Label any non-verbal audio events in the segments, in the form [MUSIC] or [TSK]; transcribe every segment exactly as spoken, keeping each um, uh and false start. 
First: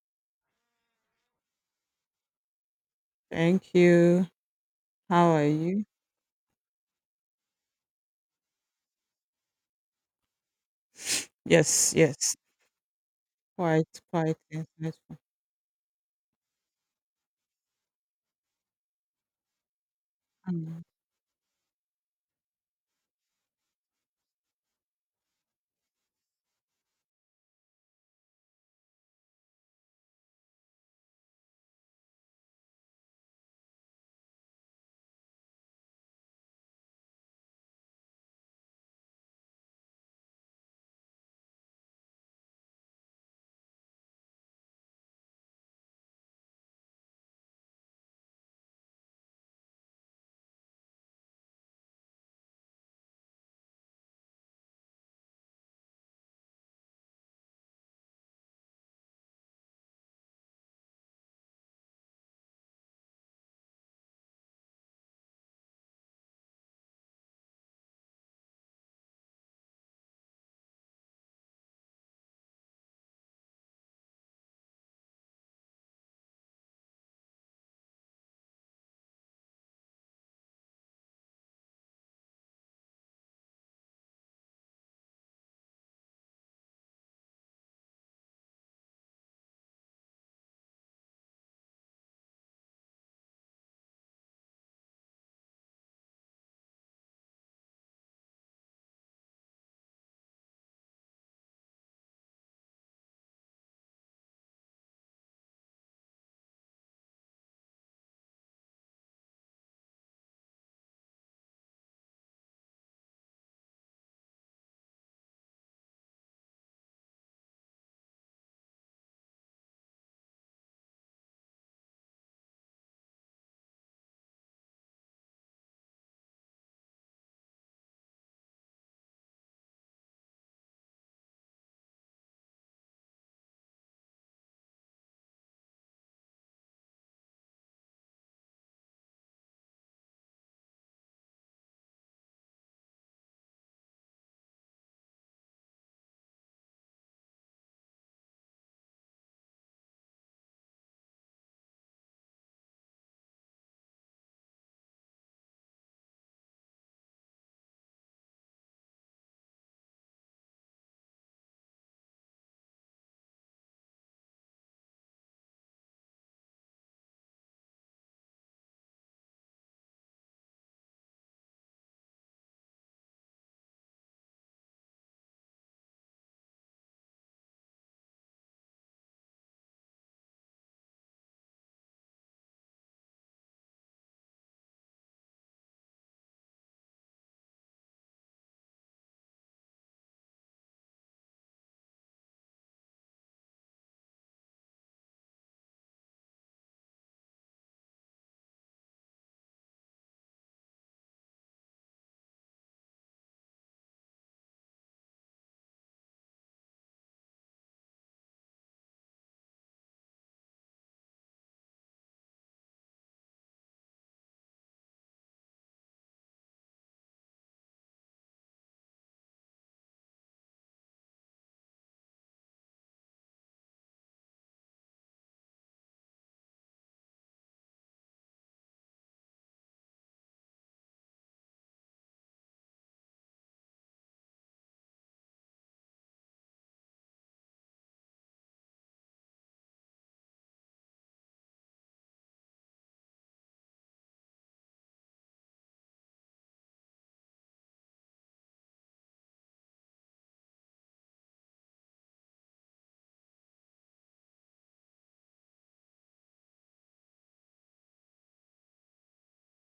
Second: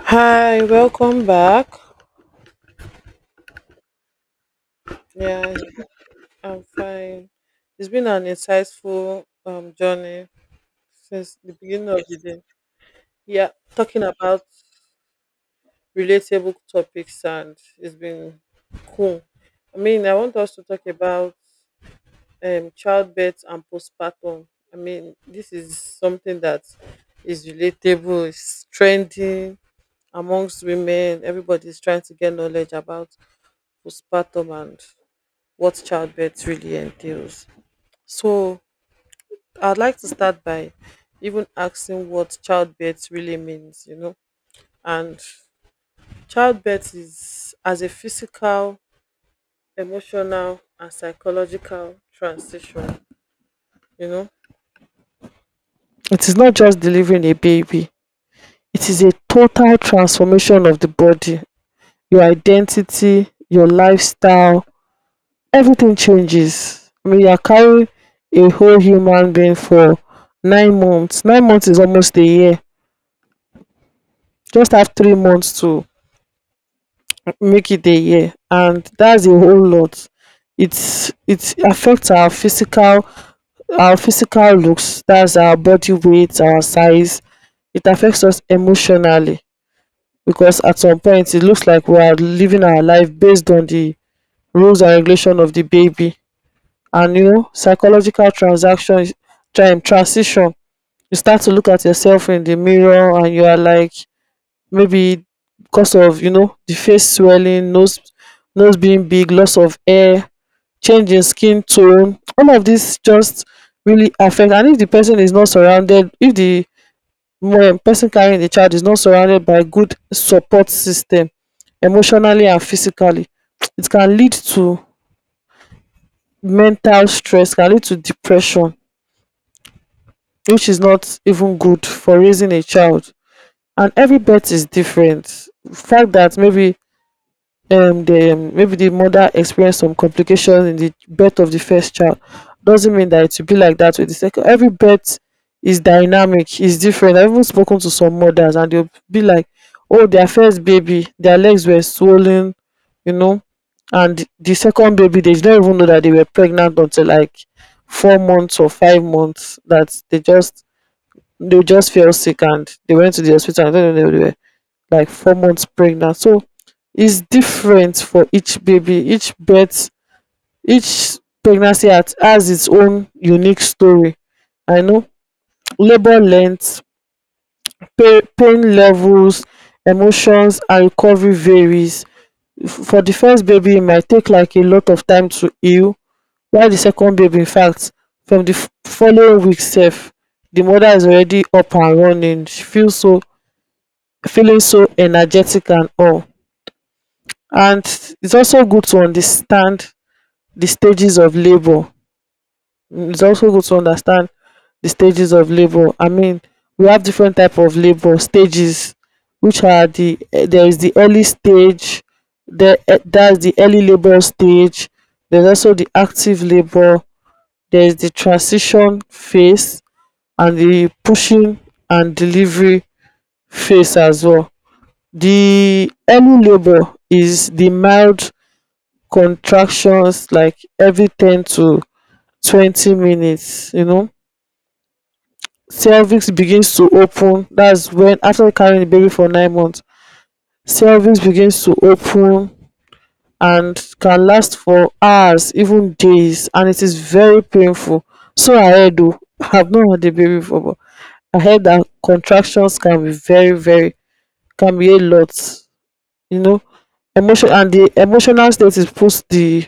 Hi, welcome back. Thank you. How are Yeah, you? I'm fine. It's been an insightful um, journey since the beginning Yes, of the yes. day. Yeah, Quite, talking quite about insightful. relatable topics, and it's been cool. I mean, I want us to Mm. talk about um, childbirth and postpartum. I mean, this is something that is relatable, it's trending amongst women. Everybody's trying to get knowledge about postpartum and what childbirth really entails. So I'd like to start by even asking what childbirth really means, you know. And childbirth is as a physical, emotional, and psychological transition, you know. It is not just delivering a baby, it is a total transformation of the body, your identity, your lifestyle, everything changes. When you are carrying a whole human being for nine months, nine months is almost a year. Just have three months to make it a year, and that's a whole lot. It's it affects our physical our physical looks. That's our body weight, our size. It affects us emotionally because at some point it looks like we are living our life based on the rules and regulation of the baby. And you know, psychological transaction, tran- transition, you start to look at yourself in the mirror and you are like maybe because of, you know, the face swelling, nose nose being big, loss of air, change in skin tone, all of this just really affect. And if the person is not surrounded, if the um, person carrying the child is not surrounded by good support system emotionally and physically, [TSK] it can lead to mental stress, can lead to depression, which is not even good for raising a child. And every birth is different. Fact that maybe um the um, maybe the mother experienced some complication in the birth of the first child doesn't mean that it will be like that with the second. Every birth is dynamic, is different. I've even spoken to some mothers and they'll be like, oh, their first baby, their legs were swollen, you know, and the second baby, they did not even know that they were pregnant until like four months or five months. That they just they just fell sick and they went to the hospital, and I don't know where they were like four months pregnant. So it's different for each baby, each birth, each pregnancy has, has its own unique story. I know labor length, pain, pain levels, emotions, and recovery varies. For the first baby it might take like a lot of time to heal, while the second baby, in fact, from the f- following week sef, the mother is already up and running, she feel so feeling so energetic and all. And it's also good to understand the stages of labor. Mm, it's also good to understand the stages of labor. I mean, we have different type of labor stages, which are the eh, there is the early stage, there eh, that's the early labor stage. There's also the active labor. There is the transition phase and the pushing and delivery phase as well. The early labor is the mild contractions like every ten to twenty minutes, you know. Cervix begins to open. That's when after carrying the baby for nine months, cervix begins to open and can last for hours, even days, and it is very painful. So I heard, oh, [LAUGHS] I've not had a baby before, but I heard that contractions can be very, very, can be a lot, you know. Emotion and the emotional state is puts the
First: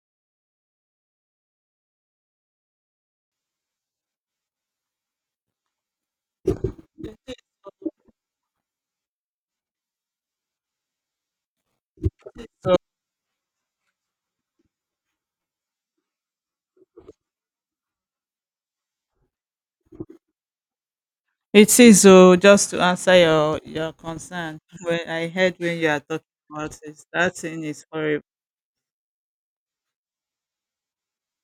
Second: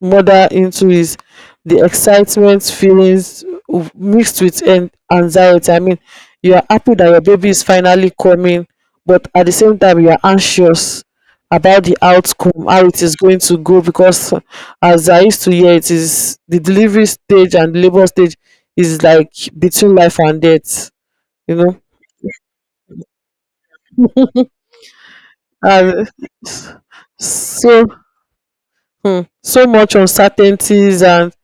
mother into is the excitement feelings w- mixed with an- anxiety. I mean, you are happy that your baby is finally coming, but at the same time you are anxious about the outcome, So how it is going to go. Because as I used to hear, it is the delivery stage and labor stage is like between life and death, you know. it is so just to answer your your concern. When I heard when you are And talking about this, that thing so, is horrible. hmm, so much uncertainties, and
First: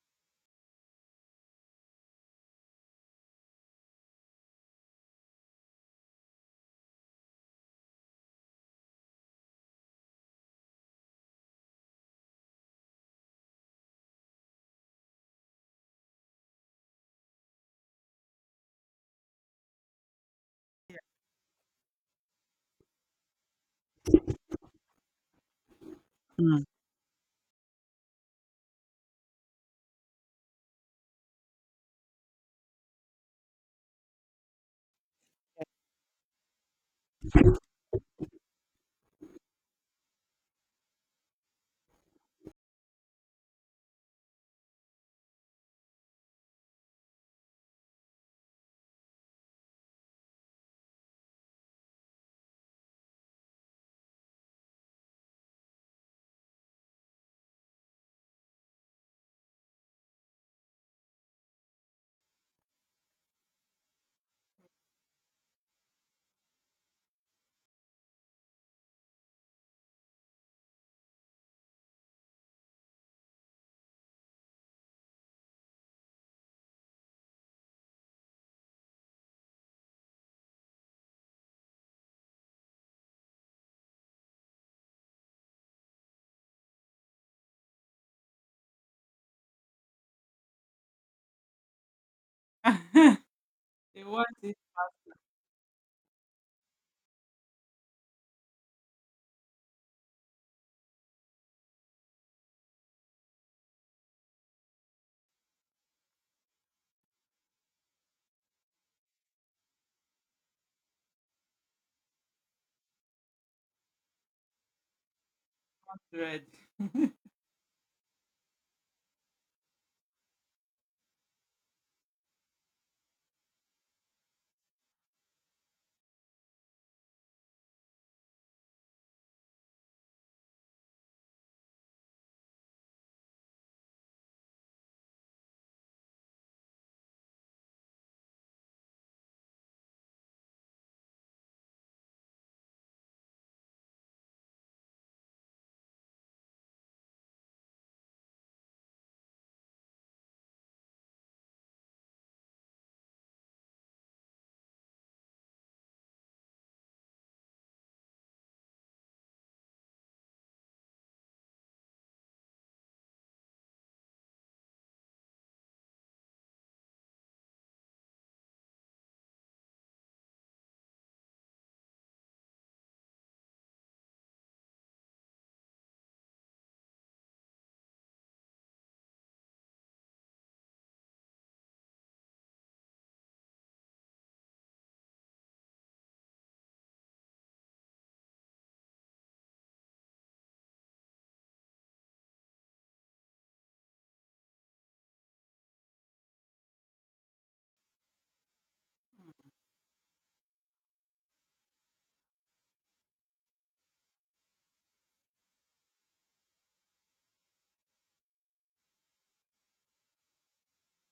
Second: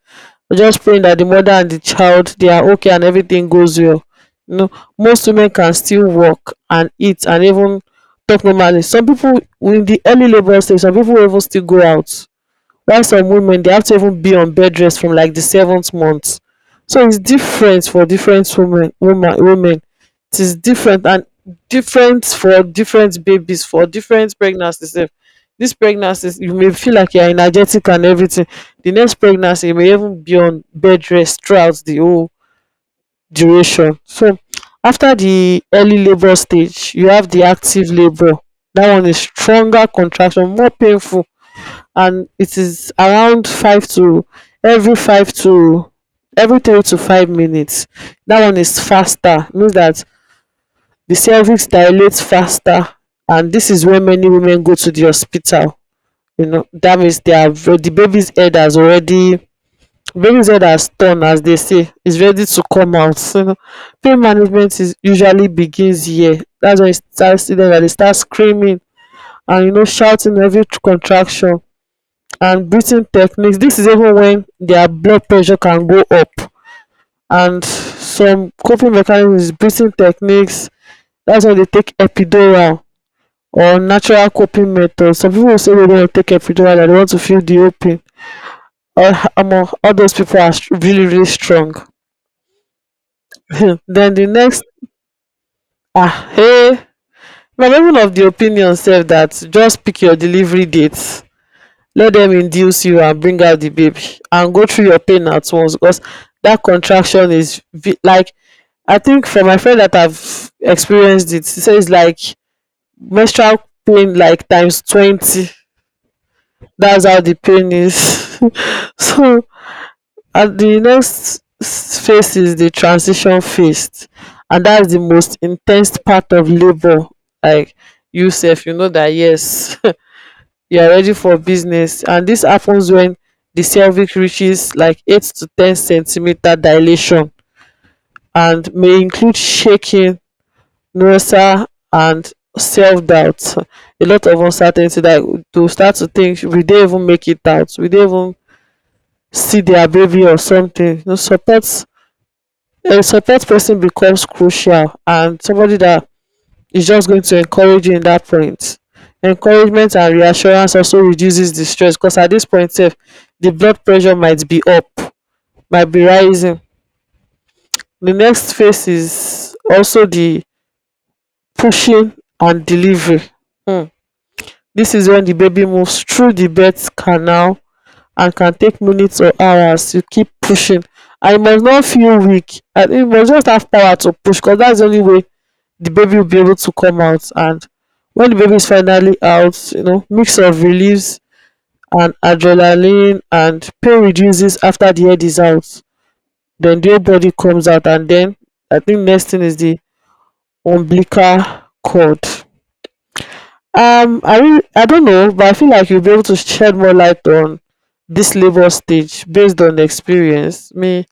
we're just praying that the mother and the child they are okay and everything goes well. You know, most women can still work and eat and even talk normally. Some people in the early labor stage, some people will even still go out, while some women they have to even be on bed rest from like the seventh month. So it's different for different women, woman women, it is different, and different for different babies, for different pregnancies sef. This pregnancies you Mm. may feel like you are energetic and everything, the next pregnancy you may even be on bed rest throughout the whole duration. So after the early labour stage you have the active labour. That one is stronger contraction, more painful, and it is around 5 to every five to every three to five minutes. That one is faster, means that the cervix dilates faster, and this is where many women go to the hospital. You know, that means they have the baby's head has already baby's head has turned, as they say, is ready to come out, you know. Pain management is usually begins here, that's when it starts, that they start screaming and, you know, shouting every contraction and breathing techniques. This is even when their blood pressure can go up. And some coping mechanisms, breathing techniques, that's why they take epidural or natural coping methods. Some people say they don't take epidural, that they want to feel the open. All, among all those people are str- really, really strong. [LAUGHS] [LAUGHS] They Then the want it next, ah, hey, I'm even of the opinion self that just pick your delivery date, let them induce you and bring out the baby and go through your pain at once. Because that contraction is v- like, I think for my friend that I've experienced it, she says like menstrual pain like times twenty. red. That's how [LAUGHS] the pain is. [LAUGHS] So, and the next s- phase is the transition phase, and that's the most intense part of labor. Like, you, Seth, you know that, yes, [LAUGHS] you are ready for business, and this happens when the cervix reaches like eight to ten centimeter dilation, and may include shaking, nausea, and self-doubt, a lot of uncertainty, that to start to think will they even make it out, will they even see their baby or something, you know. Support, a support person becomes crucial, and somebody that is just going to encourage you in that point. Encouragement and reassurance also reduces the stress, because at this point, sef, the blood pressure might be up, might be rising. The next phase is also the pushing and delivery. Hmm. This is when the baby moves through the birth canal and can take minutes or hours. You keep pushing. I must not feel weak. I it must just have power to push, because that's the only way the baby will be able to come out. And when the baby is finally out, you know, mix of reliefs and adrenaline, and pain reduces after the head is out, then the whole body comes out. And then I think next thing is the umbilical cord. Um, I really, I don't know, but I feel like you'll be able to shed more light on this labor stage based on experience. Me,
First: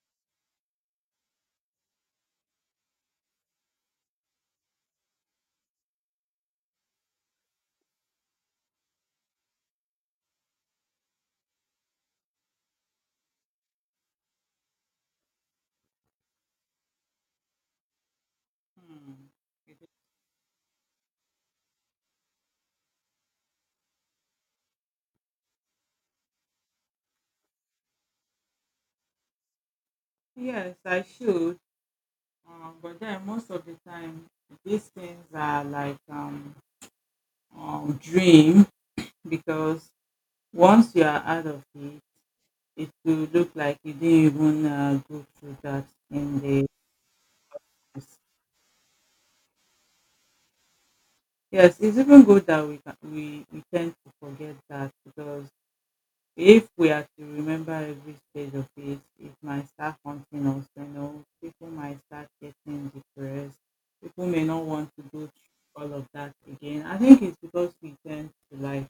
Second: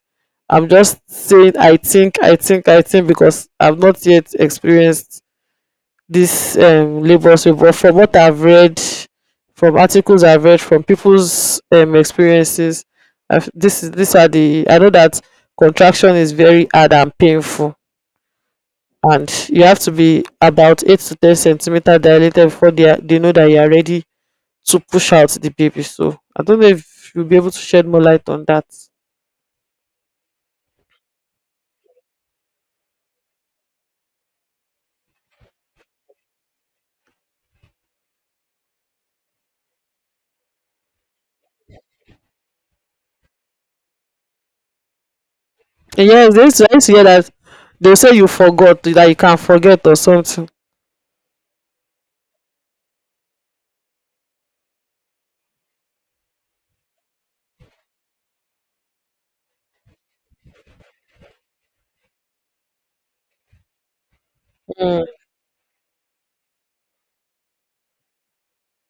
I'm just saying, i think i think I think, because I've not yet experienced this um, labor. So but from what I've read, from articles I've read, from people's um, experiences, I've, this is these are the, I know that contraction is very hard and painful, Hmm. and you have to be about eight to ten centimeter dilated before they, are, they know that you are ready to push out the baby. So I don't know if you'll be able to shed more light on that. Yes, I should. Um, but then most of the time, these things are like um, um dream because once you are out of it, it will look like you didn't even uh, go through that And yes, in they used to, the. I used to hear that they say you forgot, that you can not forget or something. Yes, it's even good that we ca- we we tend to forget that, because if we are to remember every stage of it, it might start haunting us. You know, people might start getting depressed, people may not want to go through all of that again. I think it's because we tend to like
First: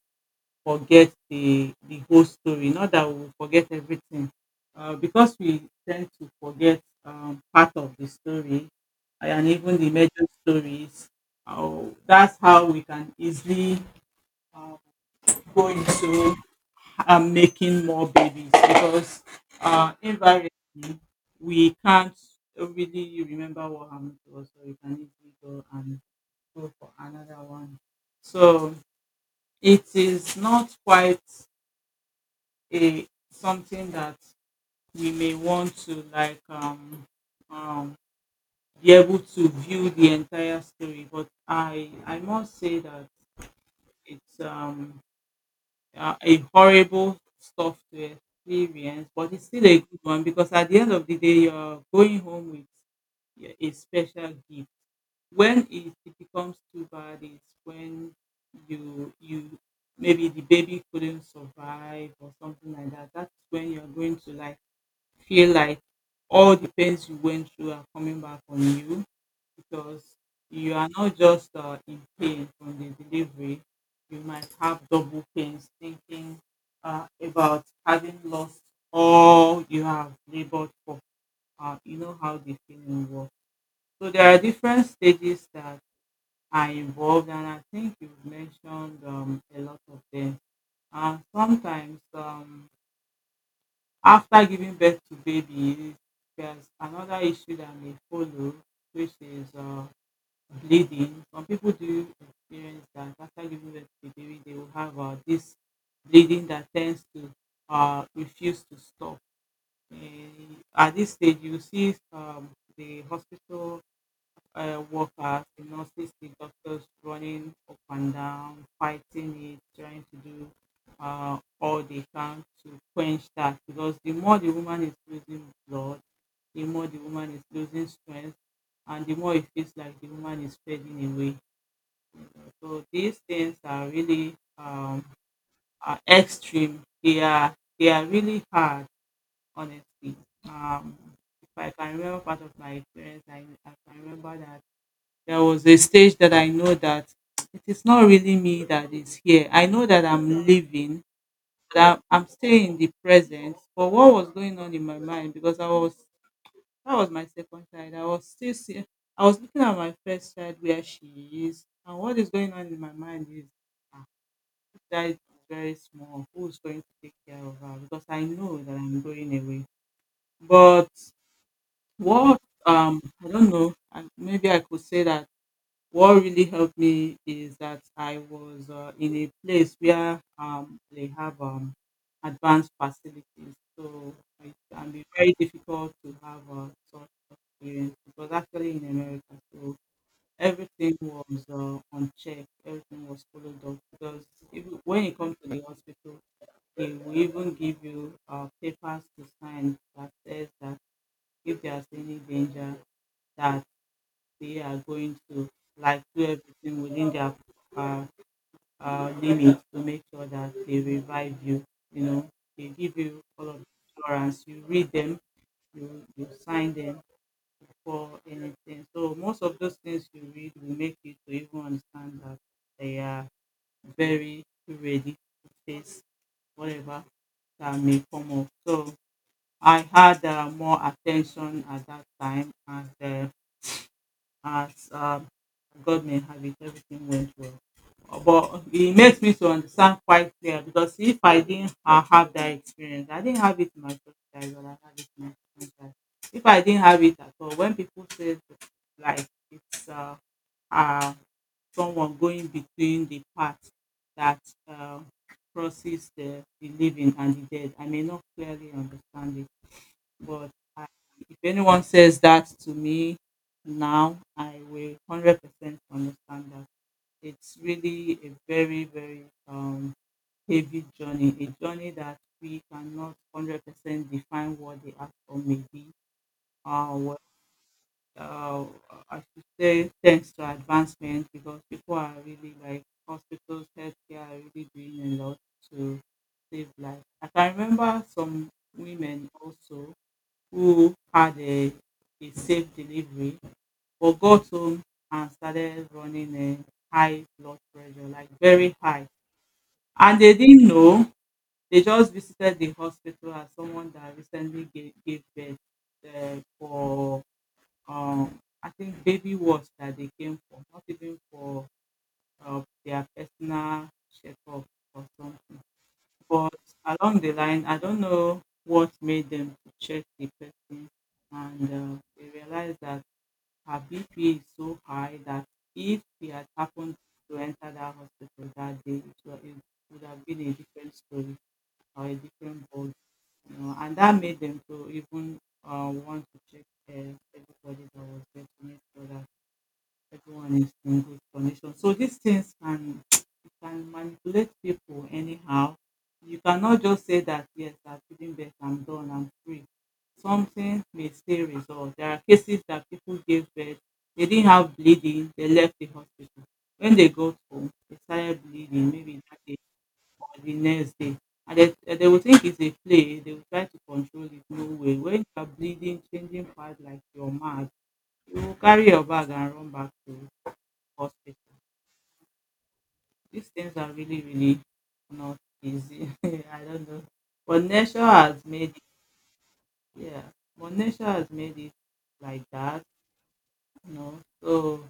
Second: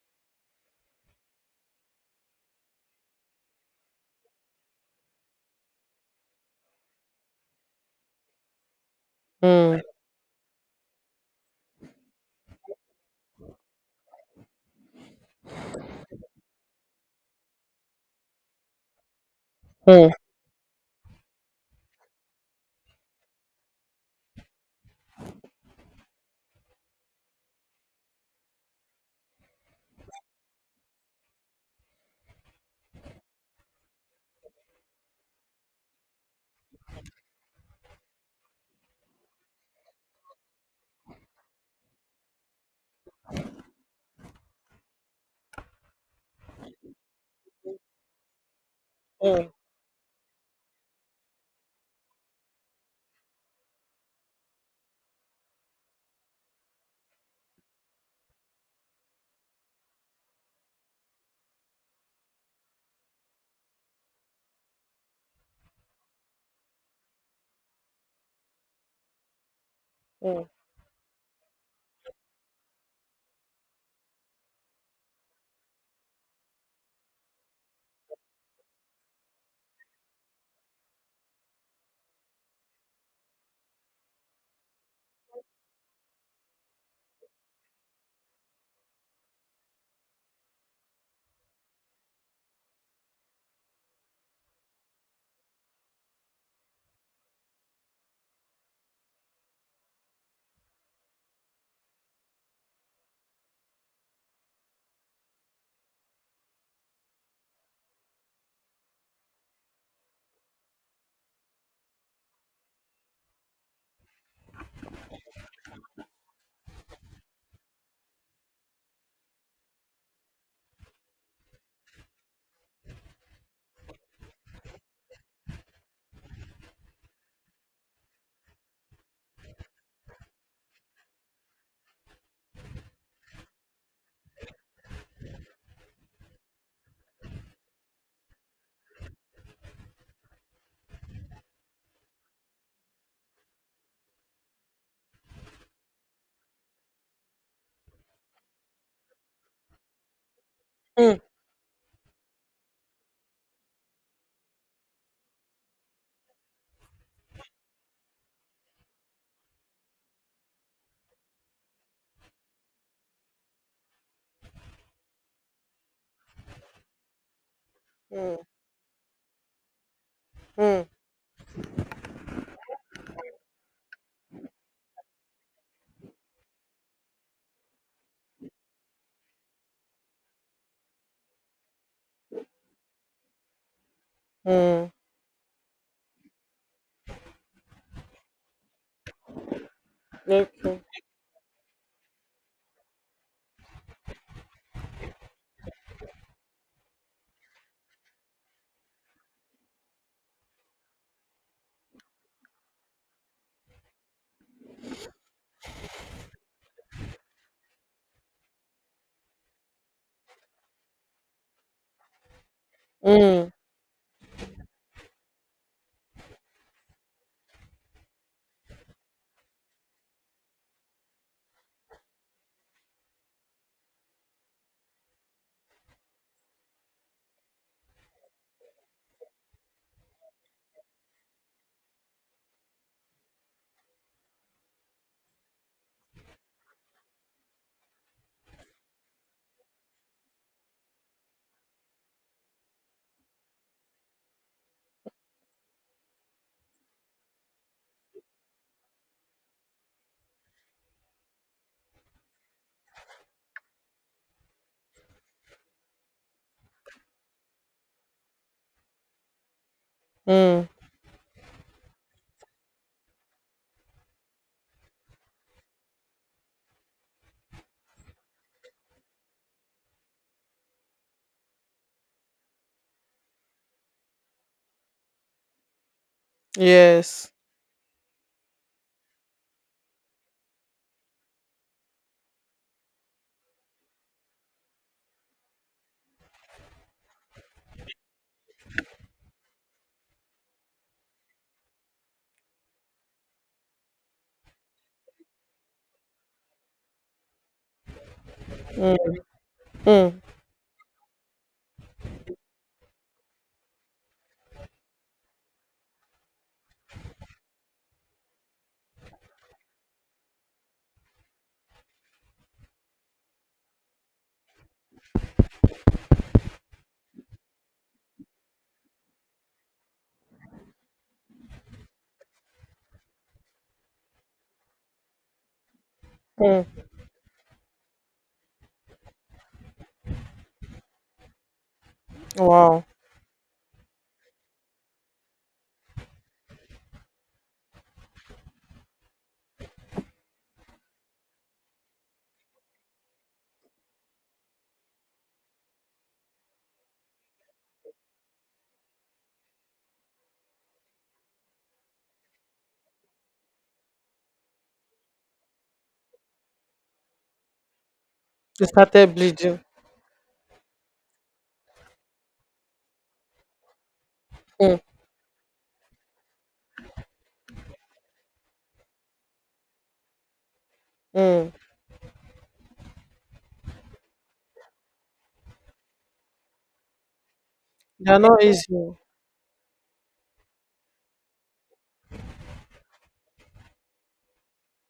forget the the whole story. Not that we forget everything, uh, because we tend to forget um, part of the story, uh, and even Mm, the major stories. Uh, that's how we can easily uh, go into uh, making more babies, because uh, mm, invariably we can't really remember what happened to us, so we can easily go and go for another one. So it is not quite a something that we may want to like um um be able to view the entire story, but i i must say that it's um a a horrible stuff to experience, but it's mm, still a good one, because at the end of the day you're going home with y- a special gift. When it, it becomes too bad is when you you maybe the baby couldn't survive or something like that. That's when you're going to like feel like all the pains you went through are coming back on you, because mm. you are not just uh, in pain from the delivery. You might have double pains thinking uh, about having lost all you have labored for. Uh, you know how the feeling works. So there are different stages that are involved, and I think you've mentioned um, a lot of them. Uh, sometimes um, after giving birth to babies, there's another issue that may follow, which is uh, bleeding. Some people do experience that. After giving birth to a baby, they will have uh, this bleeding that tends to uh, refuse to stop. And at this stage, you see um, the hospital uh, workers, the nurses, the doctors running up and down, fighting it, trying to do uh, all they can to quench that. Because the more the woman is losing blood, the more the woman is losing strength, and the more it feels like the woman is fading away. So these things are really um, are extreme. They are they are really hard, honestly. Um, if I can remember part of my experience, I, I can remember that there was a stage that I know that [TSK] it is not really me that is here. I know that I'm leaving, Mm, but I'm, I'm staying in the present. But what was going on in my mind, because I was that was my second child. I was still see, I was looking at my first child where she is, and what is going on in my mind is ah, this child is very small. Who's going to take care of her? Because I mm, know that I'm going away. mm, But what um I don't know. I, maybe I could say that what really helped me is that I was uh, in a place where um, they have um, advanced facilities. So it mm. can be very difficult to have a sort of experience. It was actually in America. So Okay. everything was uh, on check, everything was followed up. Because if, when you come to the hospital, they will even give you uh, papers to sign that says that if there is any danger, that they are going to like do everything within their uh, uh, limits to make sure that they revive you. You know, they give you Mm, all of the assurance. You read them, you you sign them for anything. So most of those things you read will make you to even understand that they are very ready to face whatever that may come up. So I had uh, more attention at that time, and uh, as um, God may have it, everything went well. Uh, But it makes me to understand quite clear, because if I didn't uh, have that experience, I didn't have it in my first child, but I had it in my second child. If I didn't have it at all, when people say like it's uh, uh, someone going between the path that uh, crosses the, the living and the dead, I may not clearly understand it, but mm. if anyone says that to me now, I will one hundred percent understand that. It's really a very, very um, heavy journey, a journey that we cannot one hundred percent define what the outcome may be. Uh, what, Yes. uh, I should say, thanks to advancement, because people are really like hospitals, healthcare are really doing a lot to save life. I can remember some women also who had a, a safe delivery but got home and started running a high blood pressure, like very high. And they didn't know. They just visited the hospital as someone that recently gave, gave birth uh, for, um, I think, baby wash that they came for, not even for uh, their personal checkup or something. But along the line, I don't know what made them to check the person, and uh, they realized that her B P is so high that if he had happened to enter that hospital that day, it wa- it would have been a different story or a different Wow. board, you know. And that made them to even uh, want to check uh, everybody that was there to make sure that everyone is in good condition. So these things can it can manipulate people anyhow. You cannot just say that yes, I'm feeling better, I'm done, I'm free. Something may stay resolved. There are cases that people gave birth, they didn't have bleeding, they left the hospital. When they got home, they started They bleeding, started maybe that day bleeding. or the next day. And they, eh, they will think it's a play, they will try to control it, no way. When you are bleeding, changing part like you're mad, you will carry your bag and run back to hospital. Mm. These things are really, really not easy. [LAUGHS] I don't know. But nature They're not has made easy. it, yeah. But nature has made it like that, you know. So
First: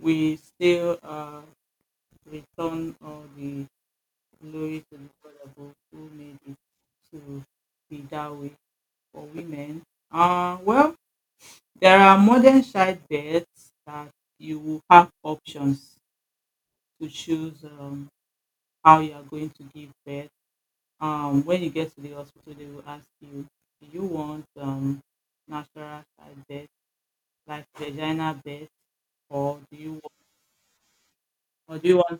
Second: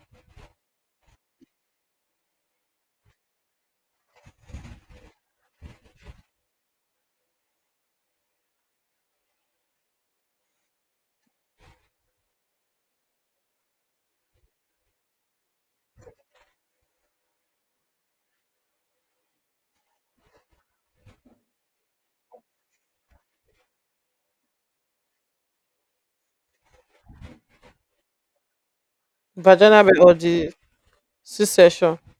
we still uh, return all the glory to the God above who made it to be that way for women. Uh, well, there are modern childbirths that you will have options to choose um, how you are going to give birth. Um, when you get to the hospital, they will ask you, do you want um, natural side birth, like vagina birth, or do Vaginal you birth or want, the or do you C-section. want,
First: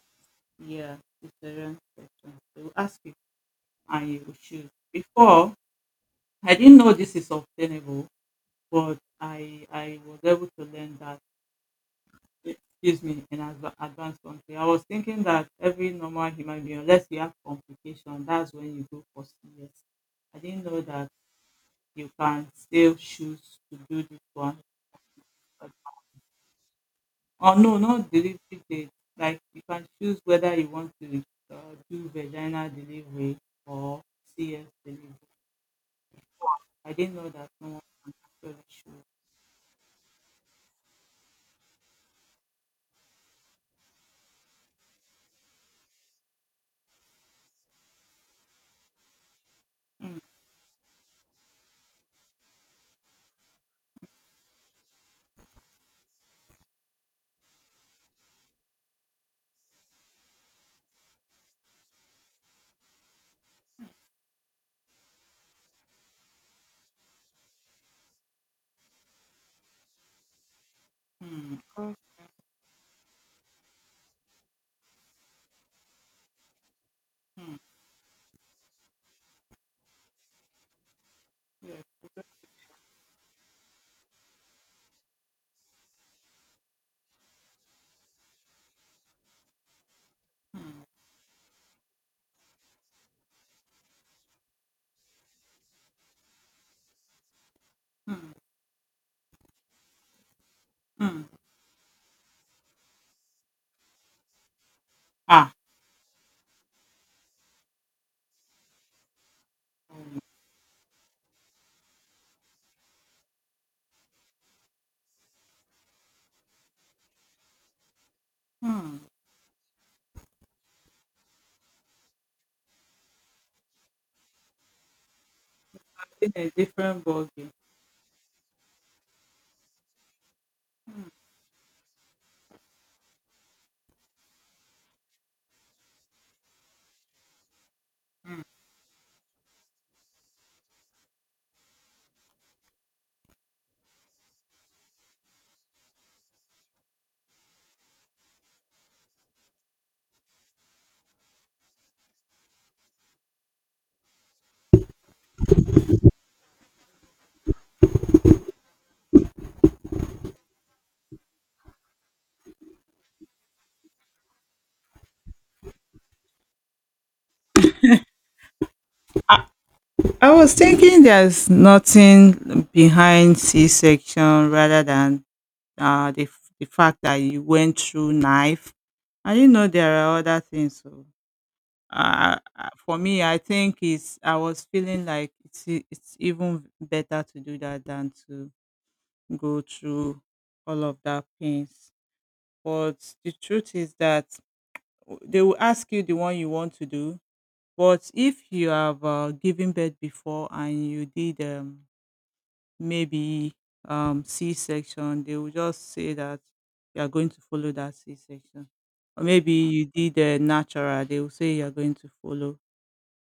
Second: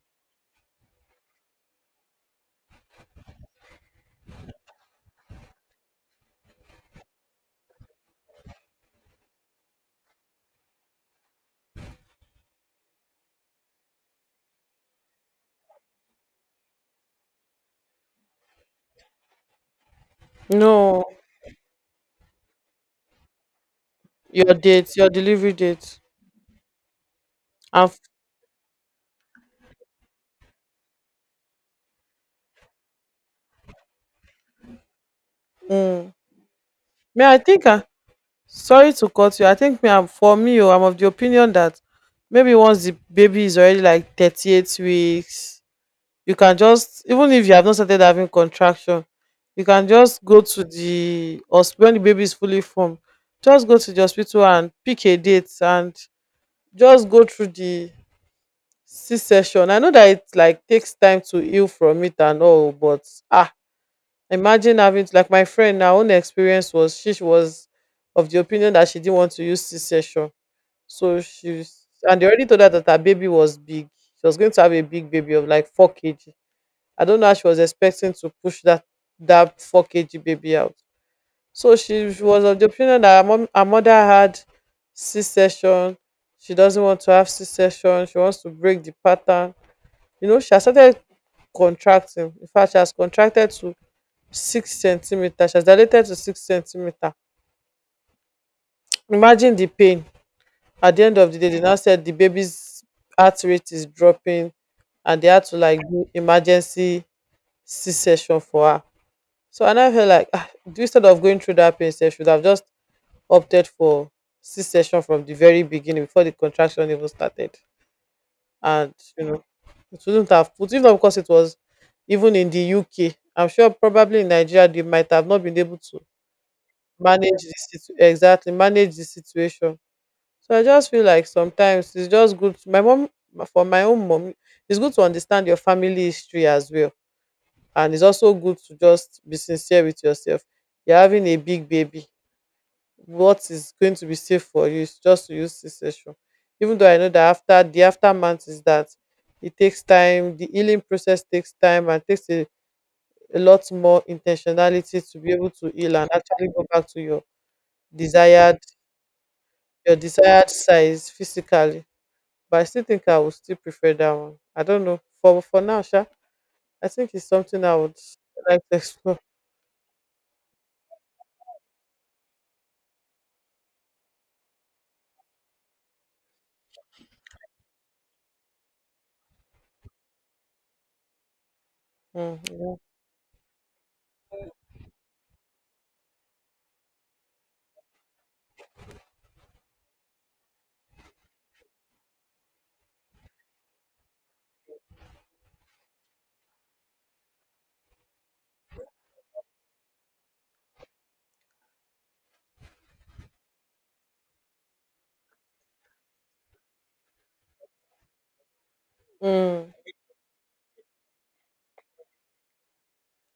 yeah, cesarean section? They will ask you, and you will choose. Before, I didn't know this is obtainable, but I I was able to learn that. Excuse me, in adva- advanced country, I was thinking that every normal human being, unless you have complication, that's when you go for C S. I didn't know No. that you can still choose to do this Your one. date, your delivery But, date. or no, And f- not delivery date, like you can choose whether you want to uh, do vaginal delivery or C S delivery. I didn't me, know I that think. someone I, can actually sorry choose. to cut you. I think me. I'm for me. Oh, I'm of the opinion that maybe once the baby is already like thirty-eight weeks, you can just, even if you have not started having contraction, you can Mm, just go to the hospital when the baby is fully formed, just go to the hospital and pick a date and just go through the c-section. I know that it like takes time to heal from it and all, but ah, imagine having to- like my friend, her own experience was she was of the opinion that she didn't want to use c-section. So mm, she, oh, and they already told her that her baby was big, she was going to have a big baby of like four kg. I don't know how she mm, was expecting to push that, that four kg baby out. So yes, she was of the opinion that her, mom, her mother had C section. She doesn't want to have C section. She wants to break the pattern. You know, she has mm, started contracting. In fact, she has contracted to six centimeter. She has dilated to six centimeter. mm, Imagine the pain. At the end mm. of the day, they now said the baby's heart rate is dropping, and they had Ah, to like do emergency C section for her. So and I now like ah, do instead of going through that pain, sef, should have just opted for C section from the very beginning before the contraction even started. And mm. you know, it wouldn't have put if not because it was even in the U K. I'm sure probably in Nigeria they might have not been able to I a different manage ballgame. the situ- exactly manage the situation. So I just feel Mm, like sometimes it's just good. to- my mom, for my own mom, it's good to understand your family history as well, and it's also mm. good to just be sincere with yourself. You're having a big baby, what is going to be safe for you is just to use C section. Even though I know that after the aftermath is that it takes time, the healing process takes time and takes a, a lot more intentionality to be able to heal and actually go back to your desired your desired size physically. But I still think I would still prefer that one. I don't know. For for now, Sha, I think it's something I would like to explore. [LAUGHS] I was thinking there's nothing behind C section rather than uh, the f- the fact that you went through knife. I didn't know there are other things. So, uh, Mm, uh, yeah. for me, I think it's I was feeling like it's e- it's even better to do that than to go through all of that pains. But the truth is that w- they will ask you the one you want to do. But if you have uh, given birth before and you did um, maybe um, C section, they will just say that you are going to follow that C section. Or maybe Mm, you did a natural, they will say you are going to follow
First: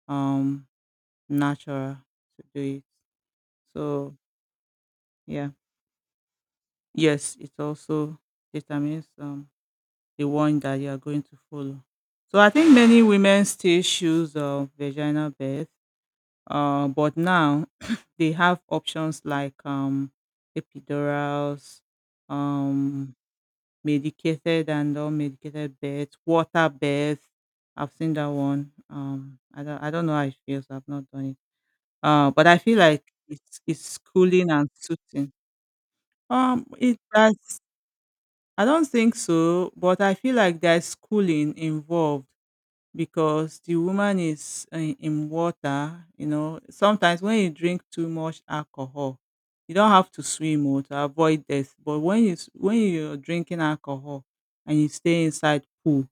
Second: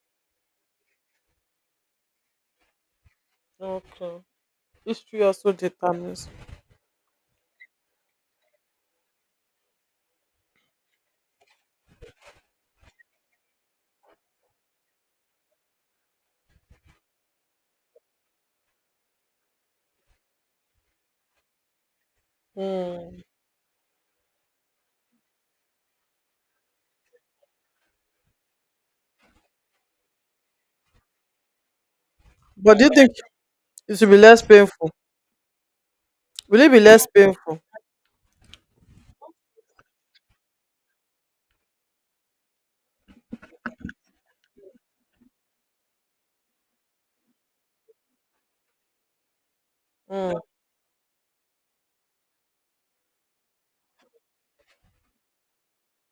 um, natural to do it. So, okay. History yeah, also determines. yes, it also determines um, the one that you are going to follow. So, I think many women still choose uh, vaginal birth, uh, but now [COUGHS] [CLEARS THROAT] they have options like um, epidurals, um medicated and unmedicated beds, water beds. I've seen that one. Um, I don't, I don't know how it feels. I've not done it. Uh, but I feel But do you like think it's it's it should be less cooling and painful? soothing. Will Um, it be It less painful? does. I don't think so, but I feel like there's cooling involved because the woman is in, in water. You know, sometimes when you drink too much alcohol, you don't have to Mm, swim or to avoid death. But when you s- when you're drinking alcohol and you stay inside pool,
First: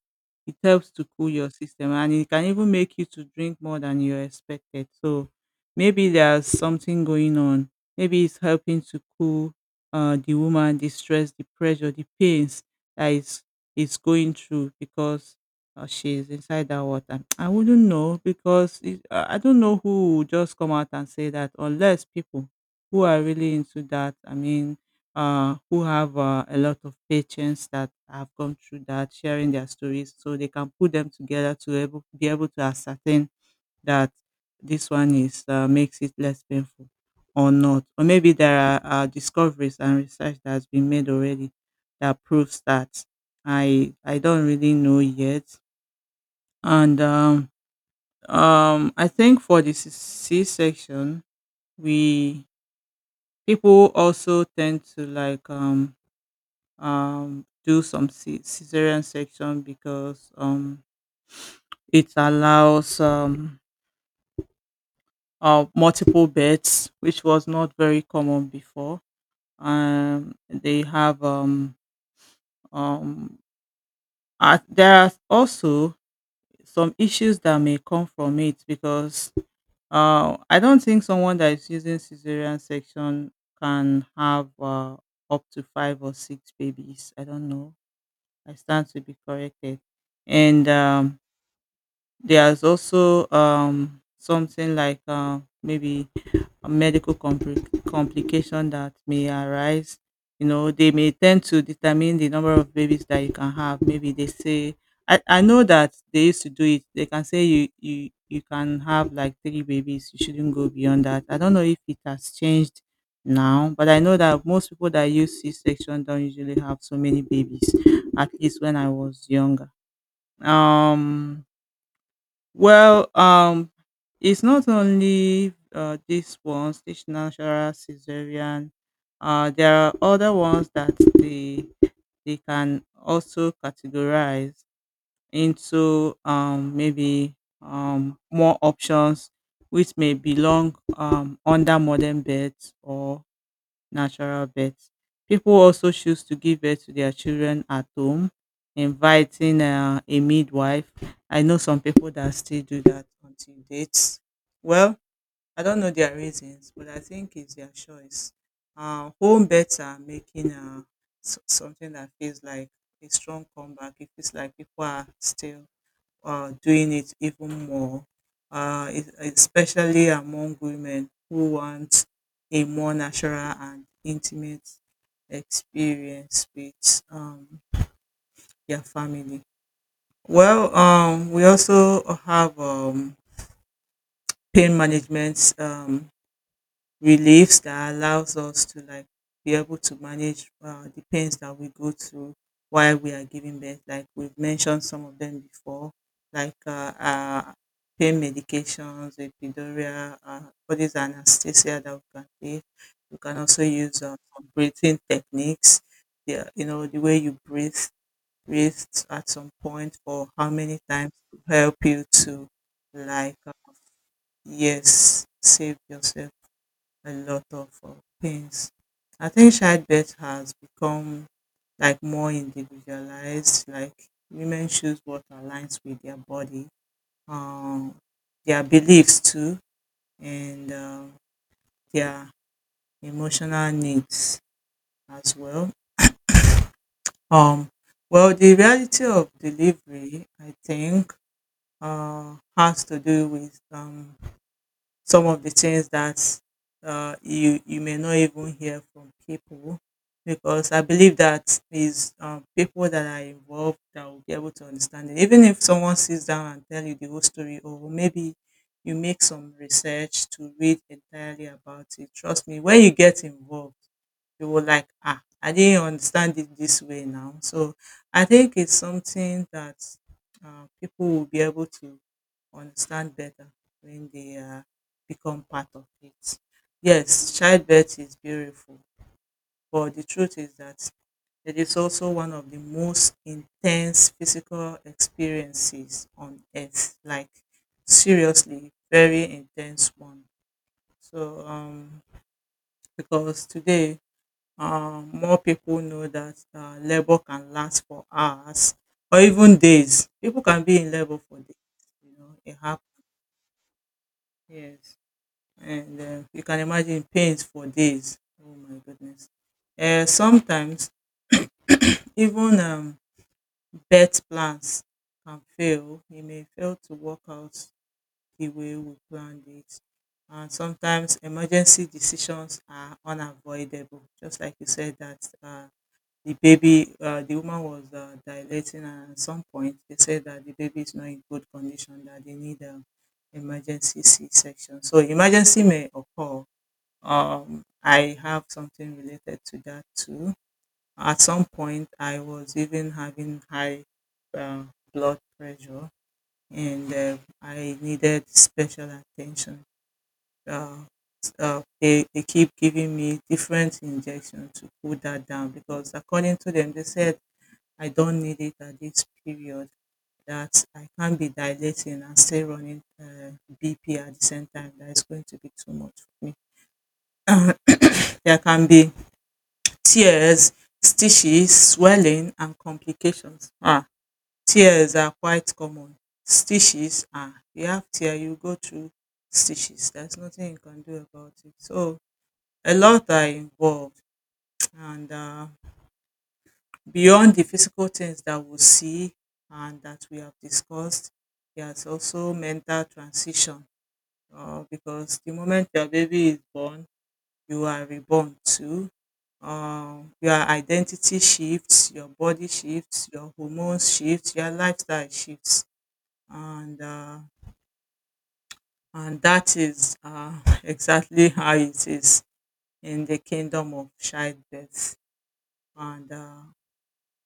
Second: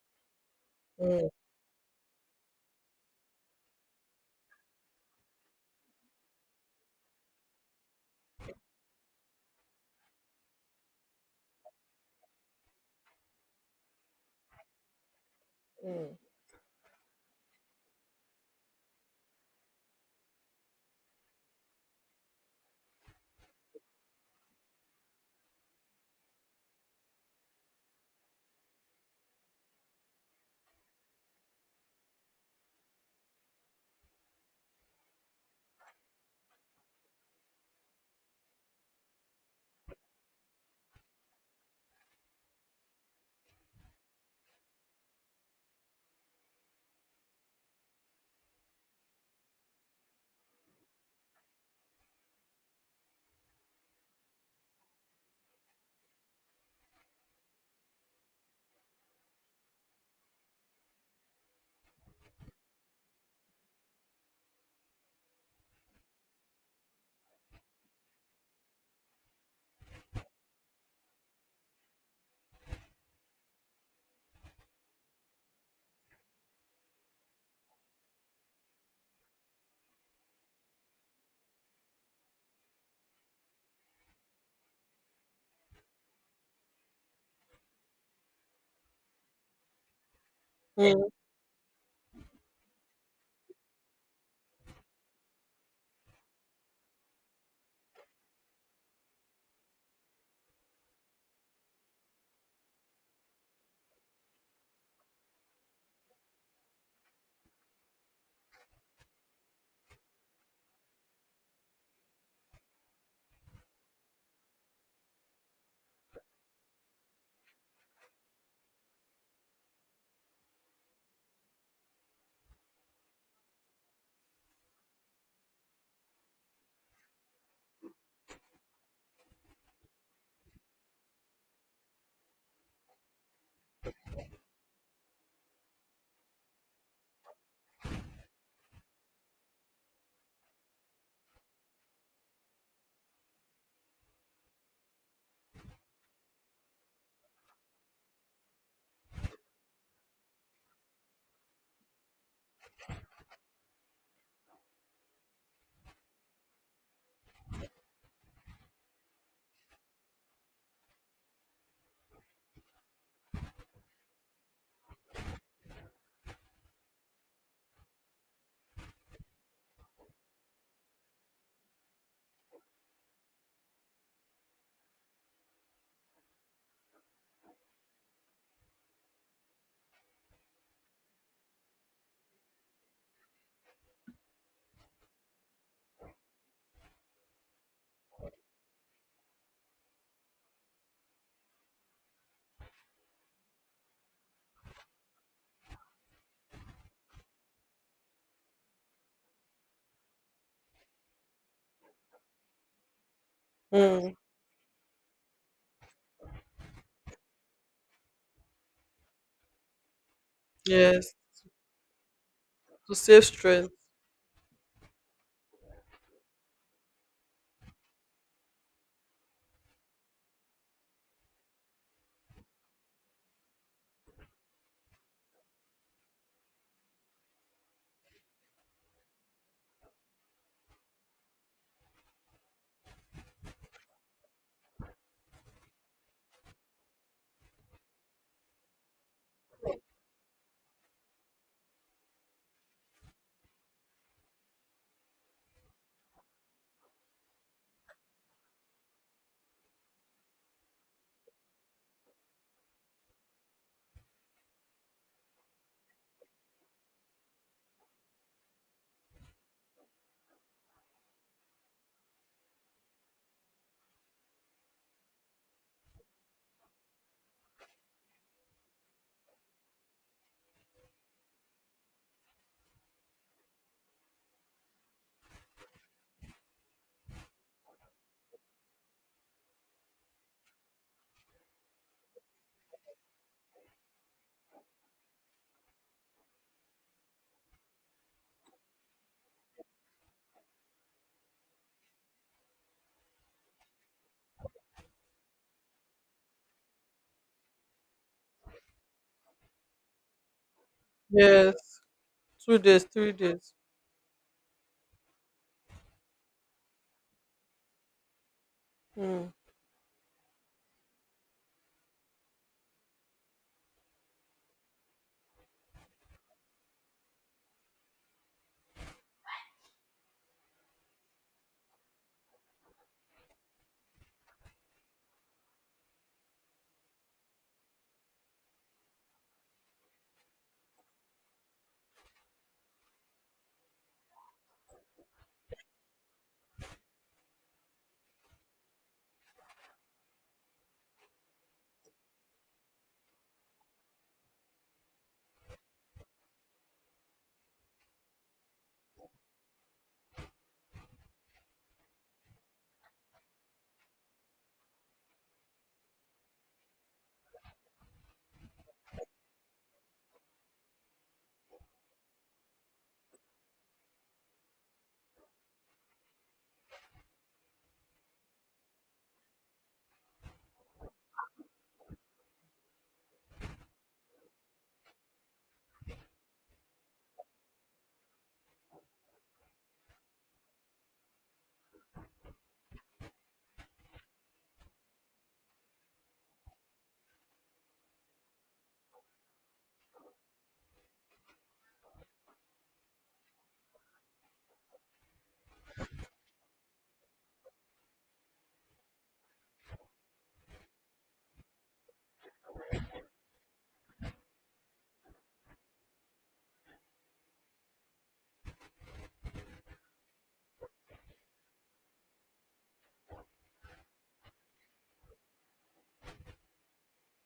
it helps to mm, cool your system and it can even make you to drink more than you expected. So maybe there's something going on. Maybe it's helping to cool uh, the woman, the stress, the pressure, the pains that is is going through because or mm, she's inside that water. I wouldn't know because it, I I don't know who would just come out and say that unless people who are really into that. I mean, uh, who have uh, a lot of patients that have gone through that, sharing their stories, so they can put them together to able, be able to ascertain that this one is uh, makes it less painful or not. Or maybe there are uh, discoveries and research that has been made already that proves that. I I don't really know yet, and um, um, I think for the C- section we people also tend to like, um, um, do some C- cesarean section because um, it allows um, uh, multiple births, which was not very common before. Um, they have um, um, uh, there are also some issues that may come from it because Uh, I don't think someone that is using cesarean section can have uh, up to five or six babies. I don't know. I stand to be corrected. And mm, um, there's also um, something like uh, maybe medical compli- complication that may arise. You know, they may tend to determine the number of babies that you can have. Maybe they say, I, I know that they used to do it. They can say you, you, you can have like three babies. You shouldn't go beyond that. I don't know if it has changed now, but I know that most people that use C-section don't usually have so many babies, at least when I was younger. Um, well, um, it's not only uh, this one, stage natural cesarean. Uh, there are other ones that they they can also categorize into, um, maybe um, more options, which may belong um, under modern beds or natural birth. People also choose to give birth to their children at home, inviting uh, a midwife. I know some people that still do that until dates. Well, I don't know their reasons, but I think it's their choice. Uh, home births are making uh, s- something that feels like a strong comeback. It feels like people are still uh, doing it even more, uh, es- especially among women who want a more natural and intimate experience with um, their family. Well, um, we also have um, pain management um, reliefs that allows us to like be able to manage uh, the pains that we go through while we are giving birth. Like we've mentioned some of them before, like uh, uh, pain medications, epidural, uh, all these anesthesia that we can take. We can also use mm. uh, some breathing techniques. Yeah, you know the way you breathe, breathe at some point for how many times Yes, to help you to, to save like, uh, strength. yes, save yourself a lot of uh, things. I think childbirth has become like more individualized. Like women choose what aligns with their body, um, their beliefs too, and um their emotional needs as well. Um, well, the reality of delivery, I think, uh, has to do with um, some of the things that uh, you you may not even hear from people because I believe that is um, people that are involved that will be able to understand it. Even if someone sits down and tell you the whole story, or maybe you make some research to read entirely about it. Trust me, when you get involved, you will like, ah, I didn't understand it this way now. So I think it's something that uh, people will be able to understand better when they are become part of it. Yes, childbirth is beautiful, but the truth is that it is also one of the most intense physical experiences on earth. Like seriously, very intense one. So um, because today, um, more people know that uh, labor can last for hours or even days. People can be in labor for days. Yes, You know, it two happens. days, three days. Yes. and uh, you can imagine pains for days. Oh my goodness. Mm. Uh, sometimes even um, bet plans can fail. It may fail to work out the way we planned it. And sometimes emergency decisions are unavoidable. Just like you said that uh, the baby, uh, the woman was uh, dilating, and at some point they said that the baby is not in good condition, that they need um, emergency C-section. So emergency may occur. um, I have something related to that too. At some point, I was even having high uh, blood pressure, and uh, I needed special attention. Uh, uh, they, they keep giving me different injections to cool that down because, according to them, they said I don't need it at this period. That I can't be dilating and stay running uh, B P at the same time. That is going to be too much for me. [COUGHS] There can be tears, stitches, swelling and complications. Ah, tears are quite common. Stitches, ah, you have tear, you go through stitches. There's nothing you can do about it. So a lot are involved, and uh, beyond the physical things that we see and that we have discussed, there's also mental transition. Uh, because the moment your baby is born, you are reborn to. Um, your identity shifts, your body shifts, your hormones shift, your lifestyle shifts, and uh, and that is uh, [LAUGHS] exactly how it is in the kingdom of childbirth and uh,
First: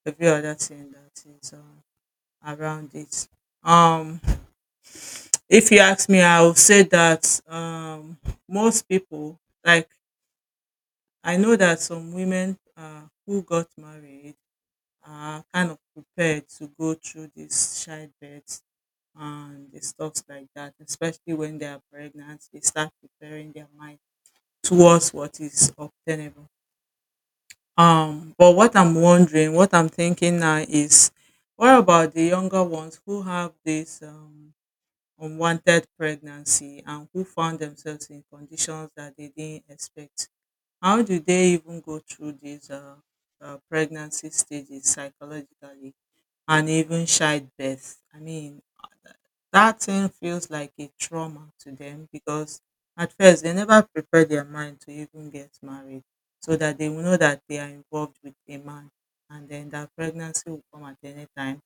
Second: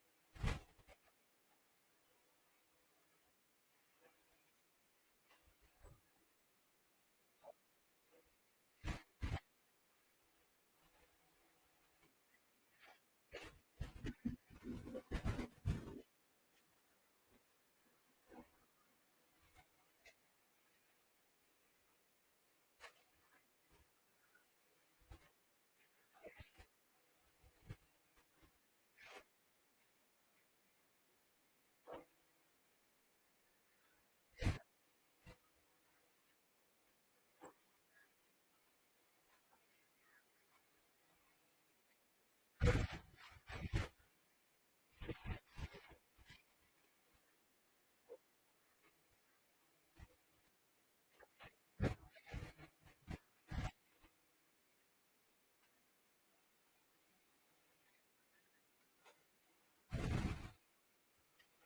every other thing that is uh, around it. Um, if you ask me, I will say that, um, most people, like I know that some women uh, who got married uh, kind of prepared to go through this childbirth and the stuffs like that, especially when they are pregnant, they start preparing their mind towards what is obtainable. Um, but what I'm wondering, what I'm thinking now is, what about the younger ones who have this um, unwanted pregnancy and who found themselves in conditions that they didn't expect? How do they even go through these uh, uh, pregnancy stages psychologically? And even childbirth. I mean, that thing feels like a trauma to them because at first they never prepare their mind to even get married so that they will know that they are involved with a man and then that pregnancy will come at any time.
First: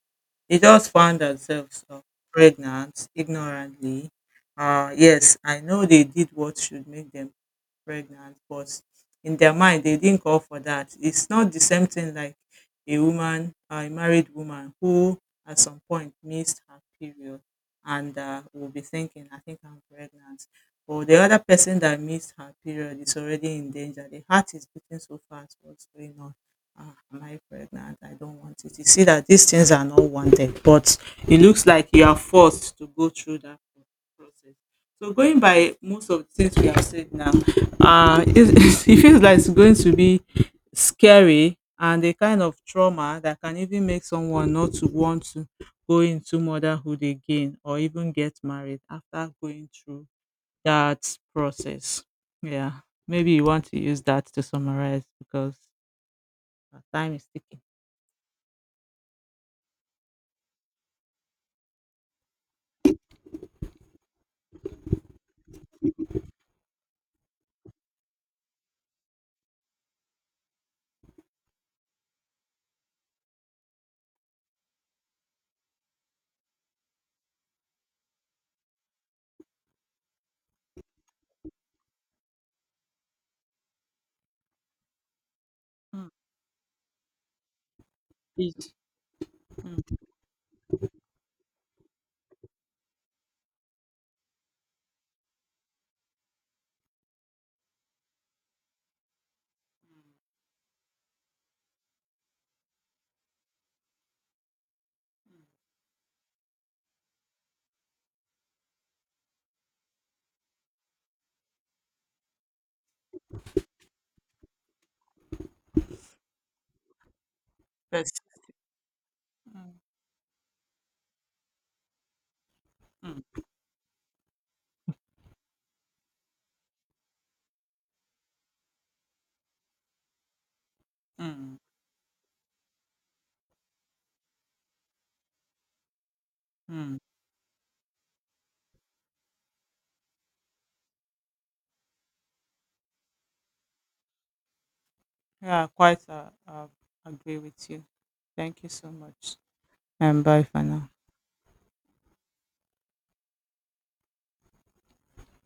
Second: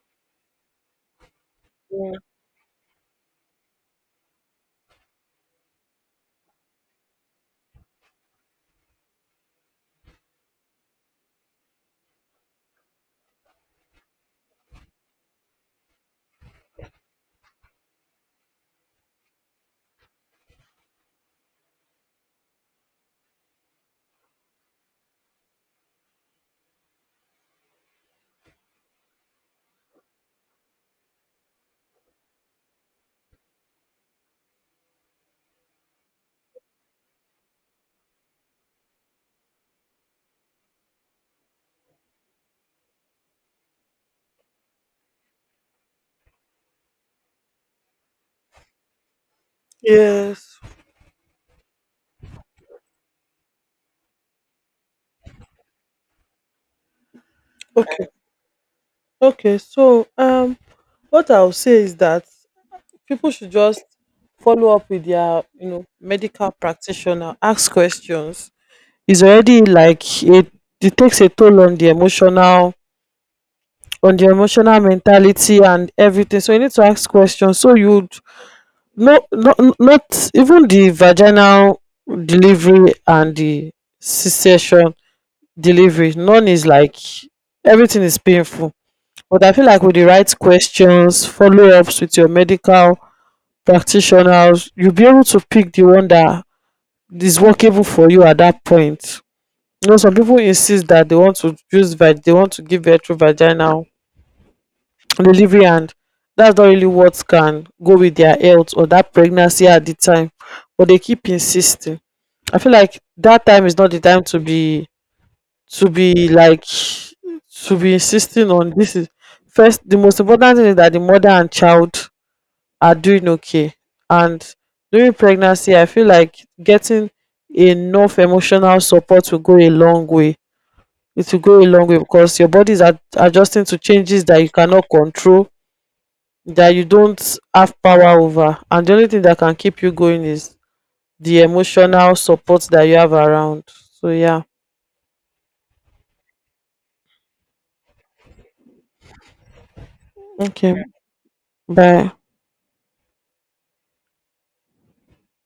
They just found themselves uh, pregnant ignorantly. Uh, yes, I know they did what should make them pregnant, but in their mind they didn't call for that. It's not the same thing like a woman, uh, a married woman who at some point missed her period and uh, will be thinking, I think I'm pregnant. Or the other person that missed her period is already in danger. The heart is beating so fast. What's going on? Ah, am I pregnant? I don't want it. You see that these things are not wanted, but it looks like you are forced to go through that pro- process. So, going by most of the things we have said now, uh, it, [LAUGHS] it feels like it's going to be scary and a kind of trauma that can even make someone not to want to go into motherhood again or even get married after going through Yes. that process. Yeah, maybe you want to use that to summarize because our time is ticking. Okay, so um, what I'll say is that people should just follow up with their, you know, medical practitioner, ask questions. It's already like it, it takes a toll on the emotional, on the emotional mentality and everything. So you need to ask questions. So you, no, not not even the vaginal delivery and the c-section Mm, delivery. None is like, everything is painful. it- But I feel mm, like with the right questions, follow ups with your medical practitioners, you'll be able to pick the one that is workable for you at that point. You know, some people insist that they want to use vag, they want to give birth through vaginal delivery, and that's not really what can go with their health or that pregnancy at the time, but they keep insisting. I feel like that time is not the time to be, to be like to be yes. insisting on this is Mm, first. The most important thing is that the mother and child are doing mm, okay, and during pregnancy I feel like getting enough emotional support will go a long way. It will mm, go a long way because your body is ad- adjusting to changes that you cannot control, that you mm. don't have power over, and the only thing that can keep you going is the emotional support that you have around. So yeah, Yeah, I quite uh, uh, agree with you. Thank you so much. And bye for okay, now. bye.